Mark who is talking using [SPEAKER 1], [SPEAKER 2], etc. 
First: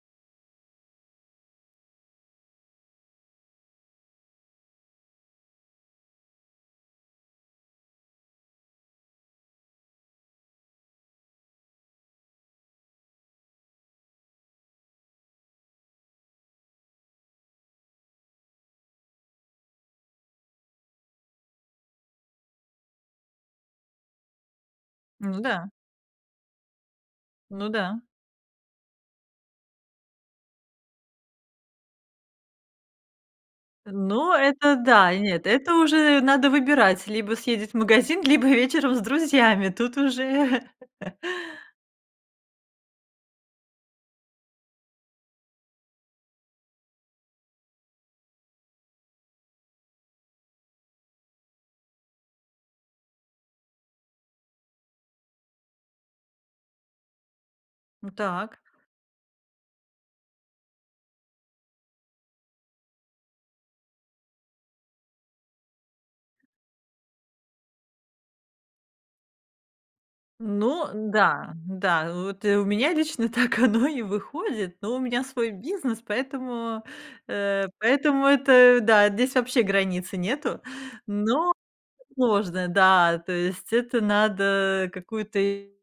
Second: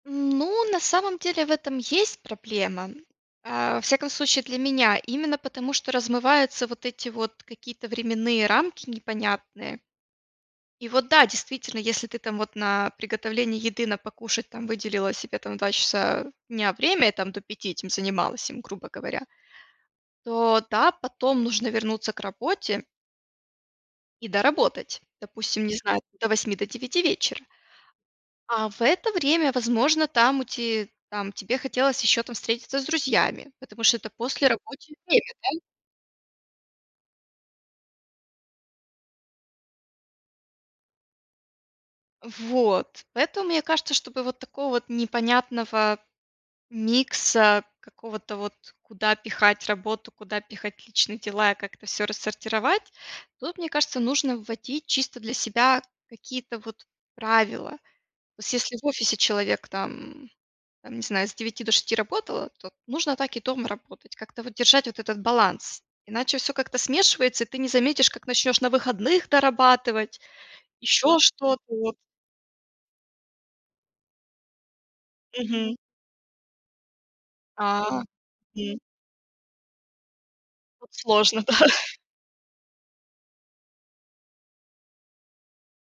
[SPEAKER 1] Ну, на самом деле в этом есть проблема. А, во всяком случае для меня, именно потому, что размываются вот эти вот какие-то временные рамки непонятные. И вот да, действительно, если ты там вот на приготовление еды, на покушать там выделила себе там 2 часа дня время и там до 5 этим занималась им, грубо говоря, то да, потом нужно вернуться к работе и доработать,
[SPEAKER 2] Ну
[SPEAKER 1] допустим,
[SPEAKER 2] да.
[SPEAKER 1] не знаю, до 8, до 9 вечера.
[SPEAKER 2] Ну да.
[SPEAKER 1] А в это время, возможно, там у ти там тебе хотелось еще там встретиться с друзьями, потому что это
[SPEAKER 2] Ну, это
[SPEAKER 1] послерабочее
[SPEAKER 2] да и
[SPEAKER 1] время,
[SPEAKER 2] нет.
[SPEAKER 1] да.
[SPEAKER 2] Это уже надо выбирать: либо съездить в магазин, либо вечером с друзьями, тут уже
[SPEAKER 1] Вот. Поэтому, мне кажется, чтобы вот такого вот непонятного микса, какого-то вот: куда пихать работу, куда пихать личные дела и как-то всё рассортировать, тут, мне кажется, нужно вводить чисто для себя какие-то вот правила. То
[SPEAKER 2] Ну,
[SPEAKER 1] есть
[SPEAKER 2] так.
[SPEAKER 1] если в офисе человек там, там, не знаю, с 9 до 6 работал, то нужно так и дома работать, как-то вот держать вот этот баланс, иначе всё как-то смешивается, и ты не заметишь, как начнешь на выходных дорабатывать,
[SPEAKER 2] Ну
[SPEAKER 1] еще
[SPEAKER 2] да,
[SPEAKER 1] что-то вот.
[SPEAKER 2] да, э, вот и у меня лично так оно и выходит, но у меня свой
[SPEAKER 1] Мгм.
[SPEAKER 2] бизнес, поэтому, э,
[SPEAKER 1] А,
[SPEAKER 2] поэтому это
[SPEAKER 1] м.
[SPEAKER 2] да, здесь вообще границы нету,
[SPEAKER 1] Тут сложно,
[SPEAKER 2] но
[SPEAKER 1] да.
[SPEAKER 2] сложно. Да, то есть это надо какую-то